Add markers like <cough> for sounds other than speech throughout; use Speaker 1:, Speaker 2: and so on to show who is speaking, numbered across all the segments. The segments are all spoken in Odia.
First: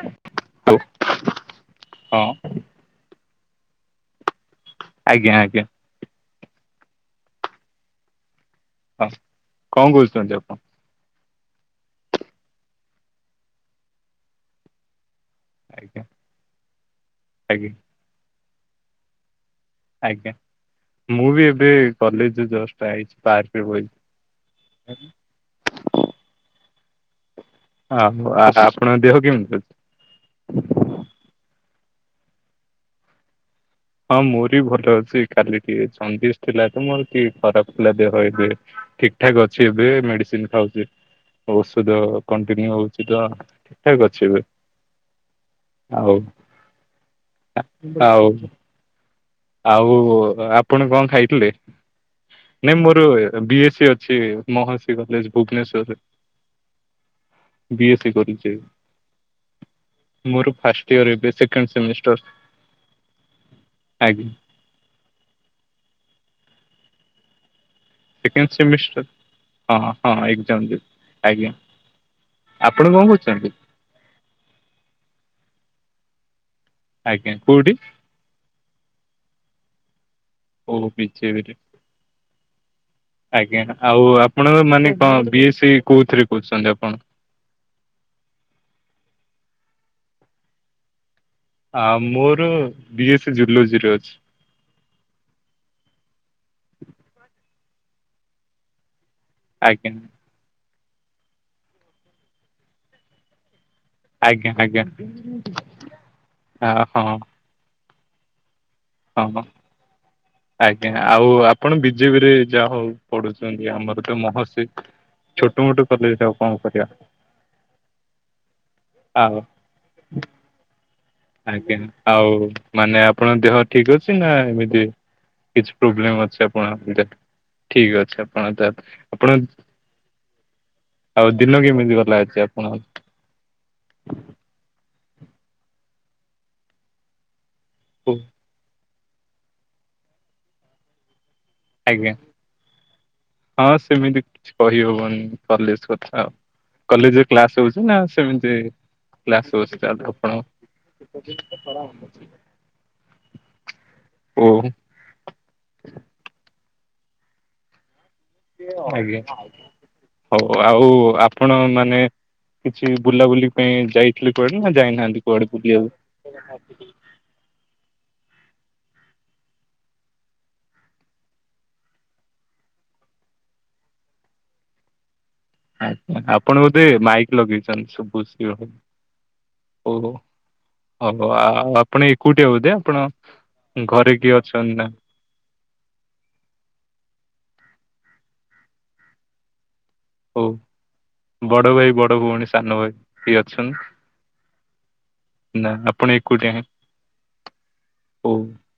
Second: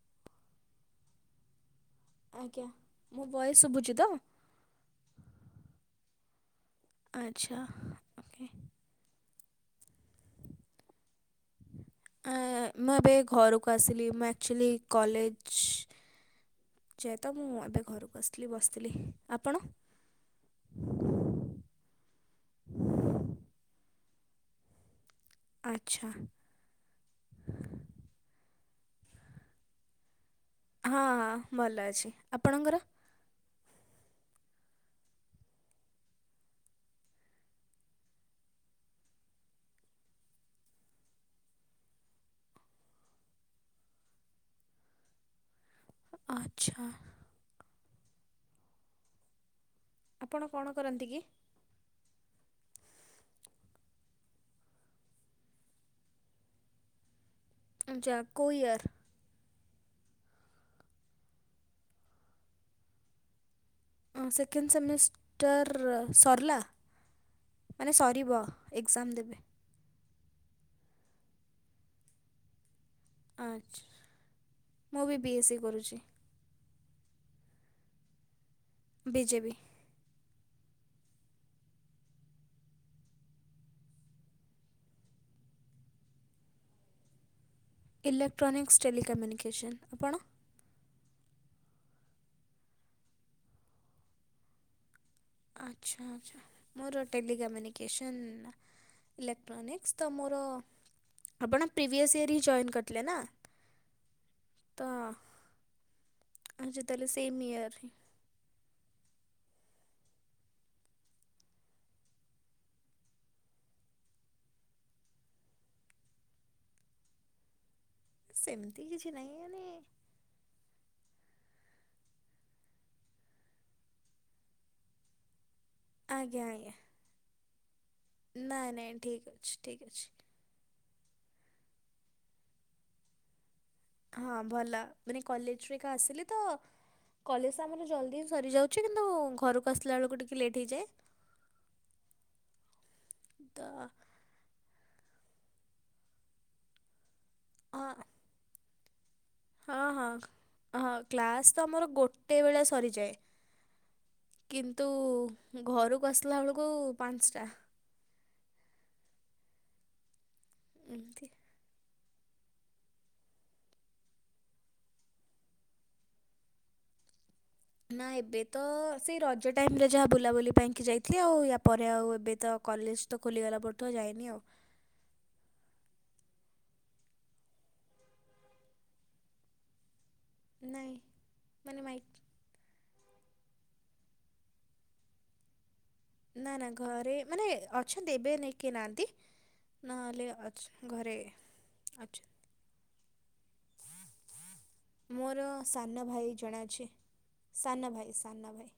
Speaker 1: <inaudible> ହଉ। ହଁ
Speaker 2: ଆଜ୍ଞା ମୁଁ ଭୟସ ଶୁଭୁଛି ତ?
Speaker 1: ଆଜ୍ଞା ଆଜ୍ଞା।
Speaker 2: ଆଚ୍ଛା ଓକେ।
Speaker 1: ହଁ କଣ କରୁଛନ୍ତି ଆପଣ?
Speaker 2: ମୁଁ ଏବେ ଘରକୁ ଆସିଲି ମୁଁ ଆକ୍ଚୁଆଲି କଲେଜ ସୁ
Speaker 1: ଆଜ୍ଞା
Speaker 2: <inaudible> ଯେହେତୁ ମୁଁ
Speaker 1: ଆଜ୍ଞା
Speaker 2: ଏବେ ଘରକୁ ଆସଥିଲି ବସିଥିଲି। ଆ
Speaker 1: ଆଜ୍ଞା ମୁଁ ବି ଏବେ କଲେଜ ଜଷ୍ଟ ଆଇଚି ପାର୍କ ରେ ବଇଚି। ଆଉ।
Speaker 2: ଆଚ୍ଛା। <inaudible>
Speaker 1: ଆ ଆ ଆପଣଙ୍କ ଦେହ କେମିତି ଅଛି?
Speaker 2: ହଁ ହଁ ଭଲ ଅଛି ଆପଣଙ୍କର?
Speaker 1: ହଁ ମୋରି ଭଲ ଅଛି କାଲି ଟିକେ ଜଣ୍ଡିସ ଥିଲା ତ। ମୋର ଟିକେ ଖରାପ ଥିଲା ଦେହ ଏବେ। ଠିକ ଠାକ ଅଛି ଏବେ ମେଡିସିନ ଖାଉଚି। ଔଷଧ କଣ୍ଟିନ୍ୟୁ ହଉଛି ତ ଠିକ ଠାକ ଅଛି ଏବେ। <inaudible> ଆଉ
Speaker 2: ଆଚ୍ଛା।
Speaker 1: ଆଉ। ଆଉ ଆପଣ କଣ ଖାଇଥିଲେ। ନାଇଁ ମୋର ବି ଏ ସ ଅଛି ମହର୍ଷି କଲେଜ ଭୁବନେଶ୍ଵରରେ। <inaudible> ବି ଏସ୍ ସି
Speaker 2: ଆଚ୍ଛା
Speaker 1: କରିଛି।
Speaker 2: କେଉଁ ଇୟର୍
Speaker 1: ମୋର ଫାଷ୍ଟ ଇୟର ଏବେ ସେକେଣ୍ଡ ସେମିଷ୍ଟର। <inaudible>
Speaker 2: ସେକେଣ୍ଡ ସେମିଷ୍ଟର ସରିଲା। <inaudible> ମାନେ ସରିିବ
Speaker 1: ସେକେଣ୍ଡ ସେମିଷ୍ଟର
Speaker 2: ଏକ୍ସାମ ଦେବେ।
Speaker 1: ହଁ ହଁ ଏକ୍ସାମ୍ ଦେବି ଆଜ୍ଞା <inaudible> ଆ
Speaker 2: ଆଚ୍ଛା <inaudible> ମୁଁ ବି ବି ଏ ସି କରୁଛି।
Speaker 1: ଆଜ୍ଞା କୋଉଠି?
Speaker 2: ବିଜେବିି।
Speaker 1: ଓ ବିଜେବି ରେ। <inaudible> ଆଜ୍ଞା, ଆଉ ଆପଣ ମାନେ କଣ, ବି ଏସ ସି କୋଉଥିରେ କରୁଛନ୍ତି ଆପଣ।
Speaker 2: ଇଲେକ୍ଟ୍ରାନିକସ୍ ଟେଲିିକମ୍ୟୁନିକେସନ୍ ଆପଣ?
Speaker 1: ଆ ମୋର ବି ଏସ୍ ସି ଜୁଲୋଜିରେ ଅଛି।
Speaker 2: ଆଚ୍ଛା ଆଚ୍ଛା ମୋର ଟେଲିିକମ୍ୟୁନିକେସନ୍
Speaker 1: ଆଜ୍ଞା।
Speaker 2: ଇଲେକ୍ଟ୍ରୋନିକ୍ସ ତ ମୋର ଆପଣ ପ୍ରିଭିଅସ୍ ଇୟର୍ ହିଁ ଜଏନ୍ କରିଥିଲେ ନା।
Speaker 1: ଆଜ୍ଞା ଆଜ୍ଞା
Speaker 2: ତ
Speaker 1: <inaudible>
Speaker 2: ଆଚ୍ଛା ତାହେଲେ
Speaker 1: ଓହୋ।
Speaker 2: ସେମ୍ ଇୟର୍ ହିଁ
Speaker 1: ହଁ ହଁ। ଆଜ୍ଞା ଆଉ ଆପଣ ବିଜେପି ରେ ଯାହା ହଉ ପଢୁଛନ୍ତି ଆମର ତ ମହର୍ଷି। ଛୋଟ ମୋଟ କଲେଜ ଆଉ କଣ କରିବା।
Speaker 2: ସେମିତି କିଛି ନାହିଁ
Speaker 1: ଆଉ
Speaker 2: ମାନେ <inaudible>
Speaker 1: ଆଜ୍ଞା, ଆଉ ମାନେ ଆପଣଙ୍କ ଦେହ ଠିକ ଅଛି ନା ଏମିତି କିଛି ପ୍ରୋବଲେମ୍
Speaker 2: ଆଜ୍ଞା
Speaker 1: ଅଛି
Speaker 2: ଆଜ୍ଞା
Speaker 1: ଆପଣ ଠିକ ଅଛି ଆପଣ
Speaker 2: ନାଇଁ ନାଇଁ ଠିକ୍
Speaker 1: ଆପଣ
Speaker 2: ଅଛି ଠିକ୍ ଅଛି
Speaker 1: ଆଉ ଦିନ କେମିତି ଗଲା ଆଜି ଆପଣ
Speaker 2: ହଁ ଭଲ ମାନେ କଲେଜରେ ଏବେ ଆସିଲ ତ କଲେଜ ଜଲଦି ସରିଯାଉ କିନ୍ତୁ ଘରକୁ ଆସିଲା ବେଳକୁ ଟିକେ ଲେଟ୍ ହେଇଯାଏ
Speaker 1: ଆଜ୍ଞା,
Speaker 2: ତ
Speaker 1: ହଁ ସେମିତି କିଛି କରିହବନି କଲେଜ କଥା ଆଉ, କଲେଜ ରେ କ୍ଲାସ
Speaker 2: ହଁ
Speaker 1: ହଉଛି ନା ସେମିତି କ୍ଲାସ ହଉଛି
Speaker 2: ହଁ
Speaker 1: ତାହେଲେ
Speaker 2: ହଁ,
Speaker 1: ଆପଣ
Speaker 2: ହଁ କ୍ଲାସ୍ ତ ଆମର ଗୋଟେ ବେଳେ ସରିଯାଏ
Speaker 1: ଓ
Speaker 2: କିନ୍ତୁ, ଘରକୁ ଆସିଲା ବେଳକୁ ପାଞ୍ଚଟା
Speaker 1: ଆଜ୍ଞା, ହଉ ଆଉ
Speaker 2: ଏମିତି
Speaker 1: ଆପଣ ମାନେ କିଛି ବୁଲାବୁଲି ପାଇଁ ଯାଇଥିଲେ କୁଆଡେ, ନା ଯାଇନାହାନ୍ତି କୁଆଡେ ବୁଲିବାକୁ <inaudible>
Speaker 2: ନା ଏବେ ତ, ସେଇ ରଜ ଟାଇମ ରେ ଯାହା ବୁଲାବୁଲି ପାଇଁକି ଯାଇଥିଲି ଆଉ ୟା ପରେ ଆଉ ଏବେ ତ କଲେଜ ତ ଖୋଲିଗଲା ପରଠୁ ଯାଏନି ଆଉ
Speaker 1: <inaudible> ଆଛା, ଆପଣ ବୋଧେ ମାଇକ୍ ଲଗେଇଛନ୍ତି, ଓହ ଓହ,
Speaker 2: ନାଇଁ ମାନେ ମାଇ
Speaker 1: ଆଆଆପଣ ଏକୁଟିଆ ବୋଧେ ଆପଣ ଘରେ କିଏ ଅଛନ୍ତି ନା
Speaker 2: ନା ନା, ଘରେ ମାନେ ଅଛନ୍ତି ଏବେ ନାହି କେହିନାହାନ୍ତି
Speaker 1: ହଉ, ବଡଭାଇ,
Speaker 2: ଅଛ
Speaker 1: ବଡଭଉଣୀ, ସାନଭାଇ କେହି ଅଛନ୍ତି
Speaker 2: ମୋର
Speaker 1: ନା
Speaker 2: ସାନ
Speaker 1: ଆପଣ
Speaker 2: ଭାଇ
Speaker 1: ଏକୁଟିଆ ହିଁ
Speaker 2: ଜଣେ ଅଛି ସାନ ଭାଇ
Speaker 1: ଓ,
Speaker 2: ସାନ ଭାଇ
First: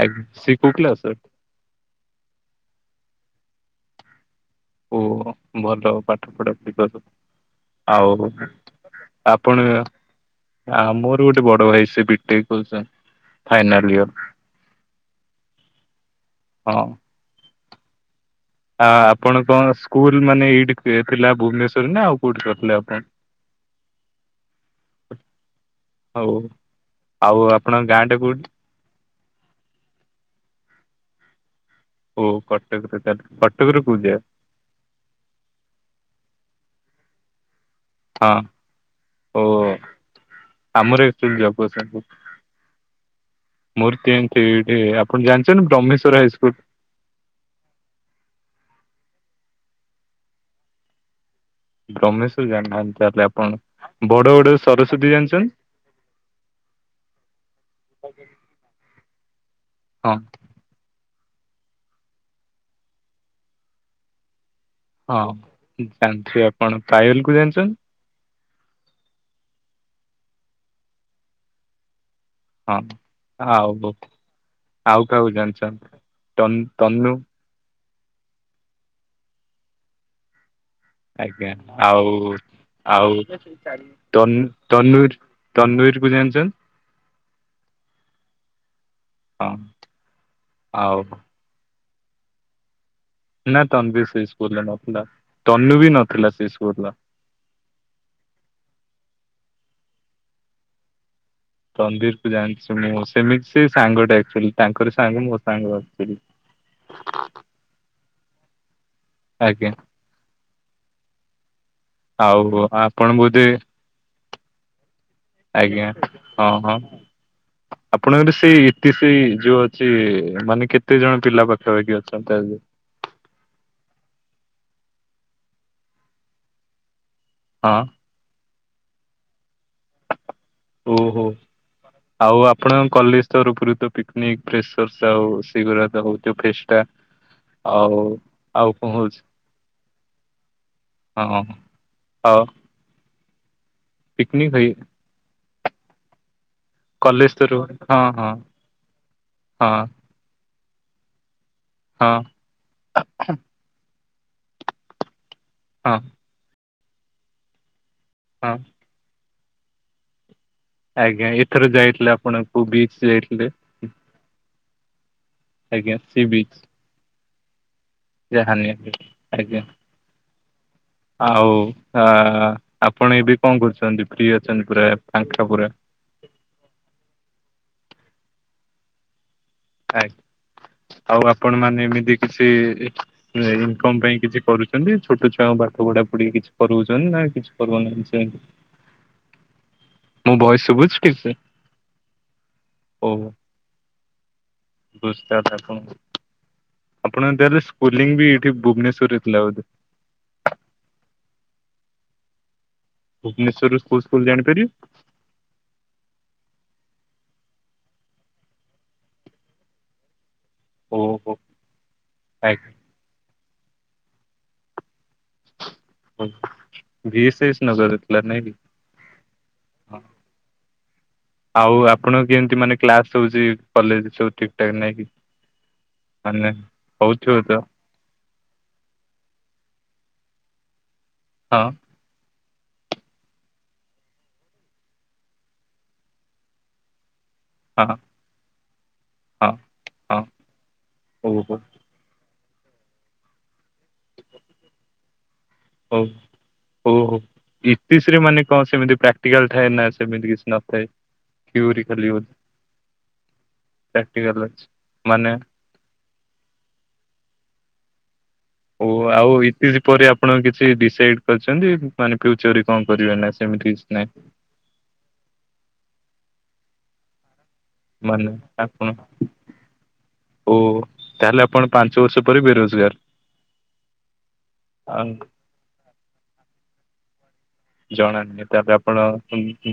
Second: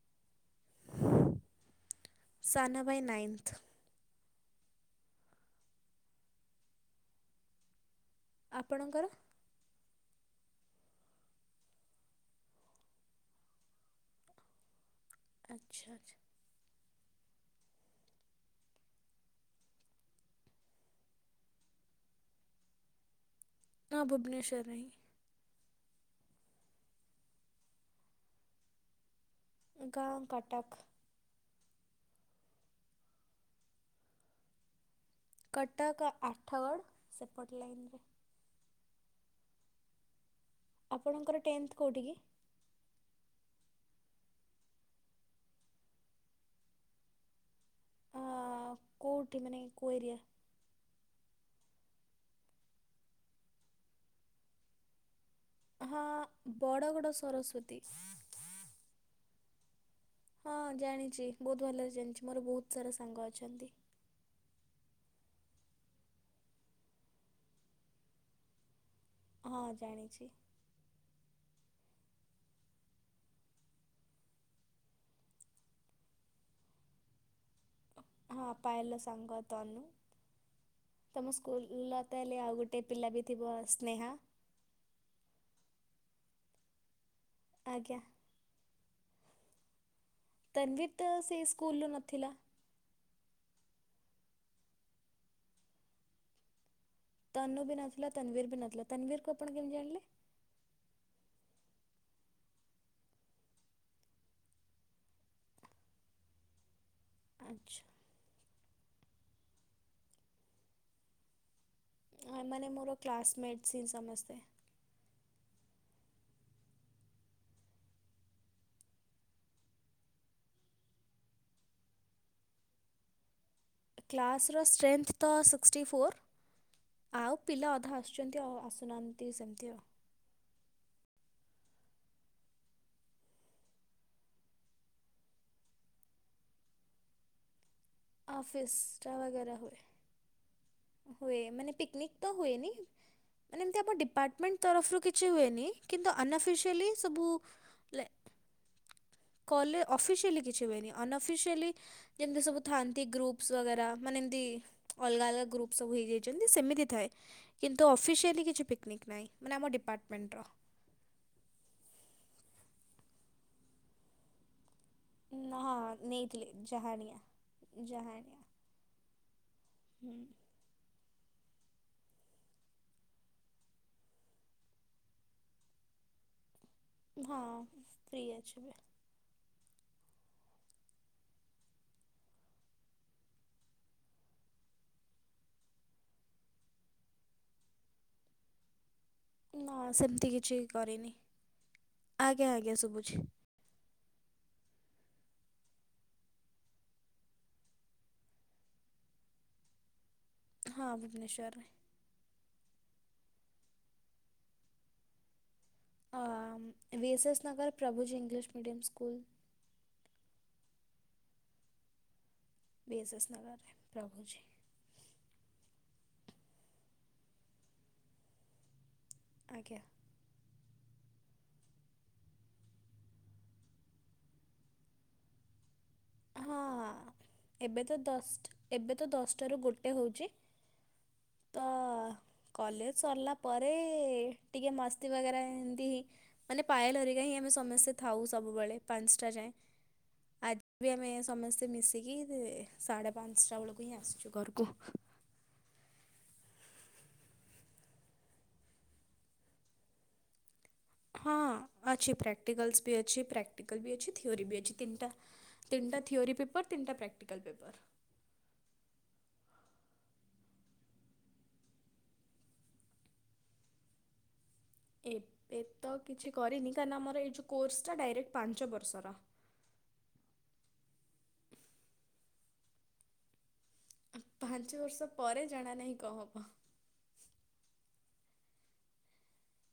Speaker 1: ଆ ସେ କୋଉ କ୍ଲାସ ର।
Speaker 2: ସାନଭାଇ ନାଇନ୍ଥ
Speaker 1: ଓ, ଭଲ ପାଠ ପଢା <unintelligible> ଆଉ
Speaker 2: ଆପଣଙ୍କର
Speaker 1: ଆପଣ ଆ, ମୋର ଗୋଟେ ବଡ ଭାଇ ସେ ବିଟେକ କରୁଛନ୍ତି। ଫାଇନଲ ୟର
Speaker 2: ଆଚ୍ଛାଆଛା
Speaker 1: ହଁ ଆ ଆପଣଙ୍କଣ ସ୍କୁଲ ମାନେ ଏଇଠି ଥିଲା ଭୁବନେଶ୍ୱର ରେ ନା ଆଉ କୋଉଠି କରିଥିଲେ ଆପଣ।
Speaker 2: ହଁ, ଭୁବନେଶ୍ୱର ରେ ହିଁ
Speaker 1: ହଉ, ଆଉ ଆପଣଙ୍କ ଗାଁ ଟା କୋଉଠି
Speaker 2: ଗାଁ କଟକ।
Speaker 1: ଓ କଟକରେ ତାଏଲେ କଟକରୁ ଯା
Speaker 2: କଟକ ଆଠାଗଡ୍ ସେପଟ ଲାଇନରେ।
Speaker 1: ହଁ ଓ ଆମର
Speaker 2: ଆପଣଙ୍କର ଟେନ୍ଥ କେଉଁଠି କି
Speaker 1: <unintelligible> ମୂର୍ତି ଏମତି ବି ଆପଣ ଜାଣିଛନ୍ତି ବ୍ରହ୍ମେଶ୍ଵର ହାଇସ୍କୁଲ୍।
Speaker 2: କେଉଠି ମାନେ କୋ ଏରିଆ।
Speaker 1: ବ୍ରହ୍ମେଶ୍ୱର ଜାଣି ନାହାନ୍ତି ତାଇଲେ ଆପଣ ବଡଗଡ ରେ ସରସ୍ଵତୀ ଜାଣିଚ
Speaker 2: ହଁ ବଡଗଡ ସରସ୍ଵତୀ। ହଁ ଜାଣିଛି ବହୁତ ଭଲରେ ଜାଣିଛି ମୋର ବହୁତ ସାରା ସାଙ୍ଗ ଅଛନ୍ତି।
Speaker 1: ହଁ ଜାଣିଥିବେ ଆପଣ ପାୟଲ୍ କୁ ଜାଣିଚନ୍ତି?
Speaker 2: ହଁ ଜାଣିଛି।
Speaker 1: ହଁ ହଉ ହୁ। ଆଉ କହାକୁ ଜାଣିଚନ୍ତ୍ ତନୁ?
Speaker 2: ହଁଅ ପାୟଲ ସାଙ୍ଗ ତନୁ। ତମ
Speaker 1: ଆଜ୍ଞା
Speaker 2: ସ୍କୁଲର ତାହେଲେ ଗୋଟେ
Speaker 1: ଆଉ-
Speaker 2: ପିଲା ବି ଥିବ
Speaker 1: ଆଉ
Speaker 2: ସ୍ନେହା
Speaker 1: ତନୁର ତନୁୁର <unintelligible>
Speaker 2: ଆଜ୍ଞା।
Speaker 1: ହଁ।
Speaker 2: ତାନବୀର
Speaker 1: ଆଉ
Speaker 2: ତ ସେଇ ସ୍କୁଲୁ ନଥିଲା?
Speaker 1: ନା ତନବିର୍ ବି ସେଇ ସ୍କୁଲରେ ନଥିଲା ତନୁ ବି ନଥିଲା ସେଇ ସ୍କୁଲ ର।
Speaker 2: ତନୁ ବି ନଥିଲା ତନବୀର ବି ନଥିଲା ତନବୀର କୁ ଆପଣ କେମିତି ଜାଣିଲେ?
Speaker 1: ତନବିର କୁ ଯାଣିଚି ମୁଁ ସେ ବି ସେ ସାଙ୍ଗଟା ଆକ୍ଚୁଆଲି ତାଙ୍କର ସାଙ୍ଗ ମୋ ସାଙ୍ଗ ଆକ୍ଚୁଆଲି।
Speaker 2: ଆଚ୍ଛା।
Speaker 1: ଆଜ୍ଞା।
Speaker 2: ହଁ
Speaker 1: ଆଉ
Speaker 2: ଏମାନେ ମୋର
Speaker 1: ଆପଣ ବୋଧେ
Speaker 2: କ୍ଲାସମେଟଶ୍ ସମସ୍ତେ।
Speaker 1: ଆଜ୍ଞା ହଁ ହଁ। ଆପଣଙ୍କର ସେଇ ଇତି ସେଇ ଯୋଉ ଅଛି ମାନେ କେତେ ଜଣ ପିଲା ପାଖାପାଖି ଅଛନ୍ତି ତା <unintelligible>
Speaker 2: କ୍ଲାସ୍ ର ଷ୍ଟ୍ରେନ୍ଥ ତ ସିକ୍ଷ୍ଟୀ ଫୋର୍ ଆଉ ପିଲା
Speaker 1: ହଁ
Speaker 2: ଅଧା ଆସୁଚନ୍ତି ଆଉ ଆସୁନାହାନ୍ତି ସେମିତି ଆଉ।
Speaker 1: ଓହୋ। ଆଉ ଆପଣଙ୍କ କଲେଜ୍ ତରଫରୁ ତ ପିକନିକ୍ ଫ୍ରେଶେରଶ୍ ଆଉ ସେଗୁରା ହଉଥିବା ଫେଷ୍ଟା? ଆଉ
Speaker 2: ଅ
Speaker 1: ଆଉ କଣ
Speaker 2: ଫେଷ୍ଟା
Speaker 1: ହଉଛି
Speaker 2: ବଗେରା ହୁଏ। ହୁଏ
Speaker 1: ହଁ
Speaker 2: ମାନେ ପିକନିକ୍ ତ
Speaker 1: ଆଉ
Speaker 2: ହୁଏନି ମାନେ ଏମିତି ଆମ
Speaker 1: ପିକନିକ
Speaker 2: ଡିପାର୍ଟମେଣ୍ଟ
Speaker 1: ହେଇ
Speaker 2: ତରଫରୁ କିଛି ହୁଏନି। କିନ୍ତୁ ଅନ୍ଅଫିସିଆଲି ସବୁ
Speaker 1: କଲେଜ ତରଫରୁ ହଁ
Speaker 2: ଲେ
Speaker 1: ହଁ
Speaker 2: କଲ୍
Speaker 1: ହଁ
Speaker 2: ଅଫିସିଆଲି କିଛି ହୁଏନି ଅନଅଫିସିଆଲି
Speaker 1: ହଁ
Speaker 2: ଯେମିତି ସବୁ ଥାନ୍ତି ଗ୍ରୁପ୍ସ ବଗେରା ମାନେ ଏମତି ଅଲଗା ଅଲଗା ଗ୍ରୁପ ସବୁ
Speaker 1: ହଁ
Speaker 2: ହେଇଯାଇଚନ୍ତି ସେମିତି ଥାଏ କିନ୍ ତୁ ଅଫିସିଆଲି
Speaker 1: ହଁ
Speaker 2: କିଛି ପିକନିକ୍ ନାହିଁ ମାନେ ଆମ ଡିପାର୍ଟମେଣ୍ଟର।
Speaker 1: ଆଜ୍ଞା ଏଥର ଯାଇଥିଲେ ଆପଣ କୋଉ ବିଚ ଯାଇଥିଲେ?
Speaker 2: ନା
Speaker 1: ଆଜ୍ଞା
Speaker 2: ହଁ ନେଇଥିଲେ ଜାହାଣିଆ। ଜାହାଣିଆ
Speaker 1: ଯାହାନିଆ ଆଜ୍ଞା
Speaker 2: ହୁଁ
Speaker 1: ଆଉ ଆ ଆପଣ ଏବେ କଣ କରୁଚନ୍ତି ଫ୍ରୀ ଅଛନ୍ତି ପୁରା ପାଙ୍କା ପୁରା?
Speaker 2: ହଁ ଫ୍ରି ଅଛି ଏବେ।
Speaker 1: ଆଗ୍ ଆଉ ଆପଣ ମାନେ ଏମିତି କିଛି ଇନକମ ପାଇଁ କିଛି କରୁଛନ୍ତି ଛୋଟ ଛୁଆଙ୍କ ପା ଠ ପଢ଼ା ପୁଡି କିଛି କରୋଉଚନ୍ତି ନା କିଛି କରୋଉ ନାହାଁନ୍ତି ସେମତି?
Speaker 2: ନା ସେମିତି କିଛି କରିନି
Speaker 1: ସେ
Speaker 2: ଆଜ୍ଞା ଆଜ୍ଞା ଶୁଭୁଛି।
Speaker 1: ବୁଝତାଥ ଆପଣଙ୍କୁ ଆପଣ ଏମିତିହେଲେ ସ୍କୁଂଲିଙ୍ଗ ବି ଏଠି ଭୁବନେଶ୍ଵରରେ ହେଇଥିଲା ବୋଧେ?
Speaker 2: ହଁ ଭୁବନେଶ୍ୱରରେ।
Speaker 1: ଭୁବନେଶ୍ଵରରୁ କୋଉ ସ୍କୁଲ ଜାଣିପାରିବି?
Speaker 2: ଆ VSS Nagar Prabhuji English medium school.
Speaker 1: ଓହୋ ଆ
Speaker 2: ଭିଏସେସ ନଗର ପ୍ରଭୁଜୀ।
Speaker 1: ହ ଭିଏସେସ ନଗରଥିଲା ନାଇଁ କି?
Speaker 2: ଆଜ୍ଞା।
Speaker 1: ହଁ ଆଉ ଆପଣ କେମତି ମାନେ କ୍ଲାସ ହୋଉଚି କଲେଜରେ ସବୁ ଠିକ ଠାକ ନାଇଁ କି? ମାନେ
Speaker 2: ହଁ ଏବେ ତ ଦଷ୍ଟ ଦଶଟାରୁ ଗୋଟେ ଗୋଟେ ହଉଚି
Speaker 1: ହଁ।
Speaker 2: କଲେଜ ସରିଲା ପରେ ଟିକେ ମସ୍ତି ବଗରା ଏମିତି ହିଁ ମାନେ ପାଏଲହେରିକା ହିଁ ଆମେ
Speaker 1: ହଁ
Speaker 2: ସମସ୍ତେ ଥାଉ ସବୁବେଳେ ପାଞ୍ଚଟା
Speaker 1: ହଁ
Speaker 2: ଯାଏଁ
Speaker 1: ହଁ
Speaker 2: ଆଜି ବି ଆମେ
Speaker 1: ଓହୋ
Speaker 2: ସମସ୍ତେ ମିଶିକି ସଦେପାଞ୍ଚଟା ବେଳାକୁୁ ହିଁ ଆସୁଛୁ ଘରକୁ।
Speaker 1: ହଉ ହଉ ହଉ ଇତିଶ୍ରୀରେ ମାନେ କଣ ସେମିତି ପ୍ରାକ୍ଟିକାଲ ଥାଏ ନା ସେମିତି କିଛି ନ
Speaker 2: ହଁ ଅଛି ପ୍ରାକ୍ଟିକାଲସ୍ ବି ଅଛି ପ୍ରାକ୍ଟିକାଲ ବି ଅଛି
Speaker 1: ପ୍ରାକ୍ଟିକାଲ
Speaker 2: ଥିଓରି ବି ଅଛି ତିନଟା
Speaker 1: ମାନେ
Speaker 2: ତିନି ତିଟା ଥିଓରି ପେପର ତିନଟା ପ୍ରାକ୍ଟୀକାଲ ପେପର।
Speaker 1: ଓ ଆଉ ଇତି ପରେ ଆପଣ କିଛି ଡିସାଇଡ କରିଛନ୍ତି। ମାନେ ଫ୍ୟୁଚର ରେ କଣ କରିବେ ନା ସେମିତି ନାଇଁ? <unintelligible>
Speaker 2: ଏ ଏବେ ତ କିଛି କରିନି କାରଣ ଆମର ଏଇ ଯୋଉ
Speaker 1: ମାନେ ଆପଣ ଓ ତାହାହେଲେ ଆପଣ ପାଞ୍ଚ ବର୍ଷ ଉପରେ ବେରୋଜଗାର?
Speaker 2: ପାଞ୍ଚ ବର୍ଷ
Speaker 1: ଆଉ
Speaker 2: ପରେ ଜଣା ନାହିଁ କ ହବ୍
Speaker 1: ଜଣାନାହିଁ ତାହାହେଲେ ଆପଣ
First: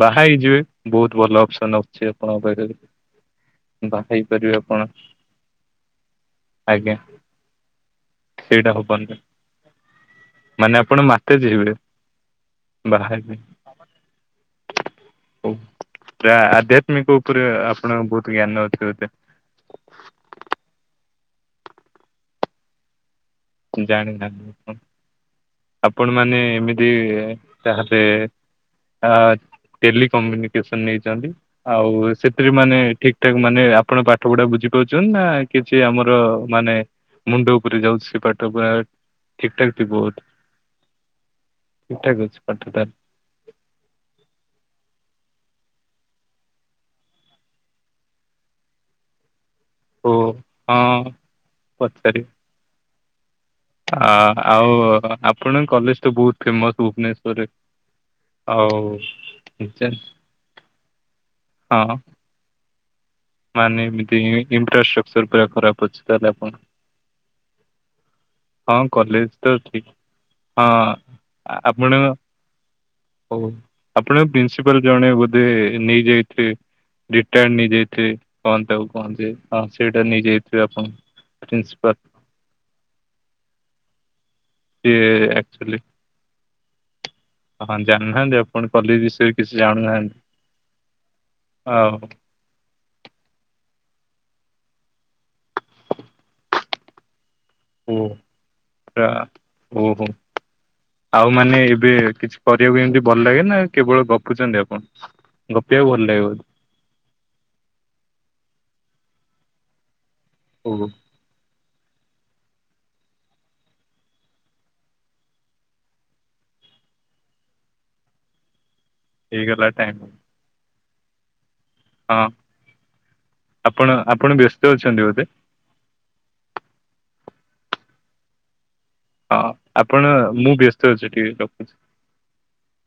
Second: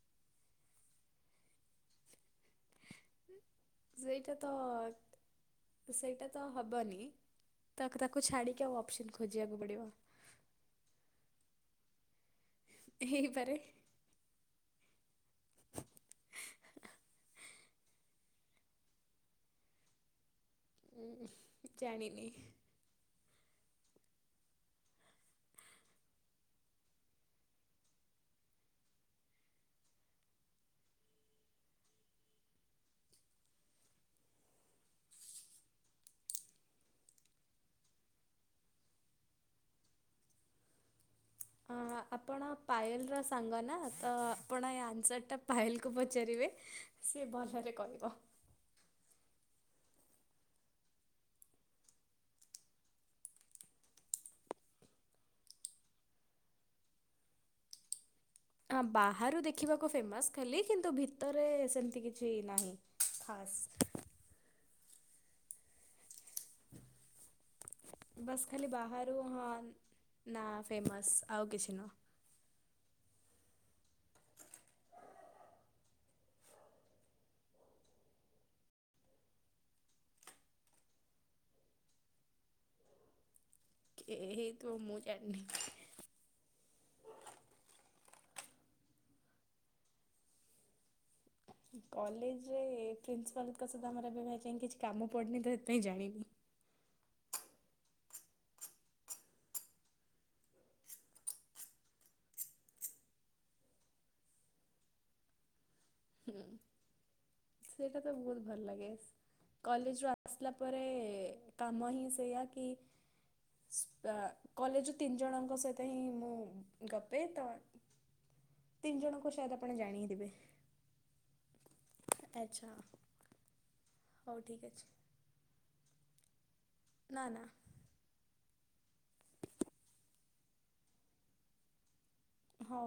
Speaker 1: ବାହା ହେଇଯିବେ ବହୁତ ଭଲ ଅପସନ ଅଛି ଆପଣଙ୍କ ପାଖରେ। ବାହା
Speaker 2: ସେଇଟା ତ
Speaker 1: ହେଇପାରିବେ ଆପଣ
Speaker 2: ସେଇଟା ତ
Speaker 1: ଆଜ୍ଞା
Speaker 2: ହବନି। ତ ତାକୁ ଛାଡ଼ିକି
Speaker 1: ସେଇଟା
Speaker 2: ଆଉ ଅପସନ୍
Speaker 1: ହବନି
Speaker 2: ଖୋଜିବାକୁ ପଡ଼ିବ।
Speaker 1: ମାନେ ଆପଣ ମାତାଜୀ ହେବେ ବାହା
Speaker 2: ହେଇପାରେ।
Speaker 1: ହା ଟା ଆଧ୍ୟାତ୍ମିକ ଉପରେ ଆପଣଙ୍କ ବହୁତ ଜ୍ଞାନ ଅଛି ବଧେ? <unintelligible>
Speaker 2: ଜାଣିନି।
Speaker 1: ଜାଣିନାହାନ୍ତି ଓ। ଆପଣ ମାନେ ଏମିତି ତାହେଲେ ଆ ଟେଲି କମୁନିକେସନ ନେଇଛନ୍ତି ଆଉ ସେଥିରେ ମାନେ ଠିକ ଠାକ ମାନେ ଆପଣ ପାଠ ପଢା ବୁଝି ହଉଜନ୍ତି ନା କିଛି ଆମର ମାନେ ମୁଣ୍ଡ ଉପରେ ଯାଉଛି ପା ତବା ଠିକଠାକ୍ ଥିବୁ ବହୁତ।
Speaker 2: ଆପଣ ପାଏଲର ସାଙ୍ଗ ନା ତ ଆପଣ ଏ ଆନସାରଟା ପାଏଲ କୁ ପଚାରିବେ ସେ ଭଲରେ କହିବ।
Speaker 1: ଓ ହଁ ପଚାରି ଆ ଆଉ ଆପଣଙ୍କ କଲେଜ ଟା ବହୁତ ଫେମସ ଭୁବନେଶ୍ଵରରେ
Speaker 2: ଆ ବାହାରୁ ଦେଖିବାକୁ ଫେମସ୍ ଖାଲି କିନ୍ତୁ ଭିତରେ
Speaker 1: ହଁ
Speaker 2: ସେମିତି କିଛି ନାହିଁ। ଖାସ୍
Speaker 1: ମାନେ ଏମିତି ଇନଫ୍ରାଷ୍ଟ୍ରକ୍ଚର ପୁରା ଖରାପ ଅଛି ତାହେଲେ ଆପଣ
Speaker 2: ବାସ୍ ଖାଲି
Speaker 1: ହଁ
Speaker 2: ବାହାରୁ
Speaker 1: କଲେଜ
Speaker 2: ହଁ
Speaker 1: ତ ଠିକ
Speaker 2: ନା ଫେମସ୍ ଆଉ କିଛି ନୁହଁ।
Speaker 1: ହୋଉ ଆପଣ ପ୍ରିନ୍ସିପାଲ ଜଣେ ବୋଧେ ନେଇଯାଇଥିବେ ରୋଟାର୍ଡ ନେଇ ଯା ଥିବେ କନ ତାକୁ କୁହନ୍ତି ହଁ ସେଇଟା ନେଇଯାଇଥିବେ ଆପଣ ପ୍ରିନ୍ସିପାଲ।
Speaker 2: ହେଇଥିବ
Speaker 1: ଯେ
Speaker 2: ମୁଁ ଜାଣିନି।
Speaker 1: ଆକଚୁଲି ଅଁହଁ ଜାଣିନାହାନ୍ତି ଆପ ପଣ କଲି ବିଷୟରେ କିଛି ଜାଣୁନାହାନ୍ତି। ଆଉ
Speaker 2: କଲେଜରେ ପ୍ରିନ୍ସିପାଲଙ୍କ ସ ଆମର ଏବେଯାଏଁ କିଛି କାମ ପଡ଼ିନି ତ ସେଥିପାଇଁ ଜାଇନି।
Speaker 1: ହୁଁ ଆ ଓହୋ। ଆଉମାନେ ଏବେ କିଛି କରିବାକୁ ଏମିତି ଭଲ ଲାଗେ ନା କେବଳ ଗପୁଚନ୍ତି ଆପଣ। ଗପିବାକୁ ଭଲଲାଗେ
Speaker 2: ହୁଁ
Speaker 1: ବୋଧେ
Speaker 2: ସେଇଟା ତ ବହୁତ ଭଲ ଲାଗେ। କଲେଜ ରୁ ଆସିଲା ପରେ
Speaker 1: ଓହୋ
Speaker 2: କାମ ହିଁ ସେୟା କି ସ ଆ କଲେଜରୁ ତିନିଜଣଙ୍କ ସହିତ ହିଁ ମୁଁ ଗପେ ତ
Speaker 1: <inaudible>
Speaker 2: ତିନି ଜଣଙ୍କୁ ଶାୟଦ୍
Speaker 1: ହେଇଗଲା
Speaker 2: ଆପଣ
Speaker 1: ଟାଇମ
Speaker 2: ଜାଣି ହିଁ ଥିବେ।
Speaker 1: ହଁ ଆପଣ ଆପଣ
Speaker 2: ହଉ ଠିକ୍
Speaker 1: ବ୍ୟସ୍ତ
Speaker 2: ଅଛି
Speaker 1: ଅଛନ୍ତି ବୋଧେ।
Speaker 2: ନା ନା।
Speaker 1: ହଁ ଆପଣ ମୁଁ ବ୍ୟସ୍ତ ଅଛି ଟିକେ ରଖୁଛି।
Speaker 2: ହଉ।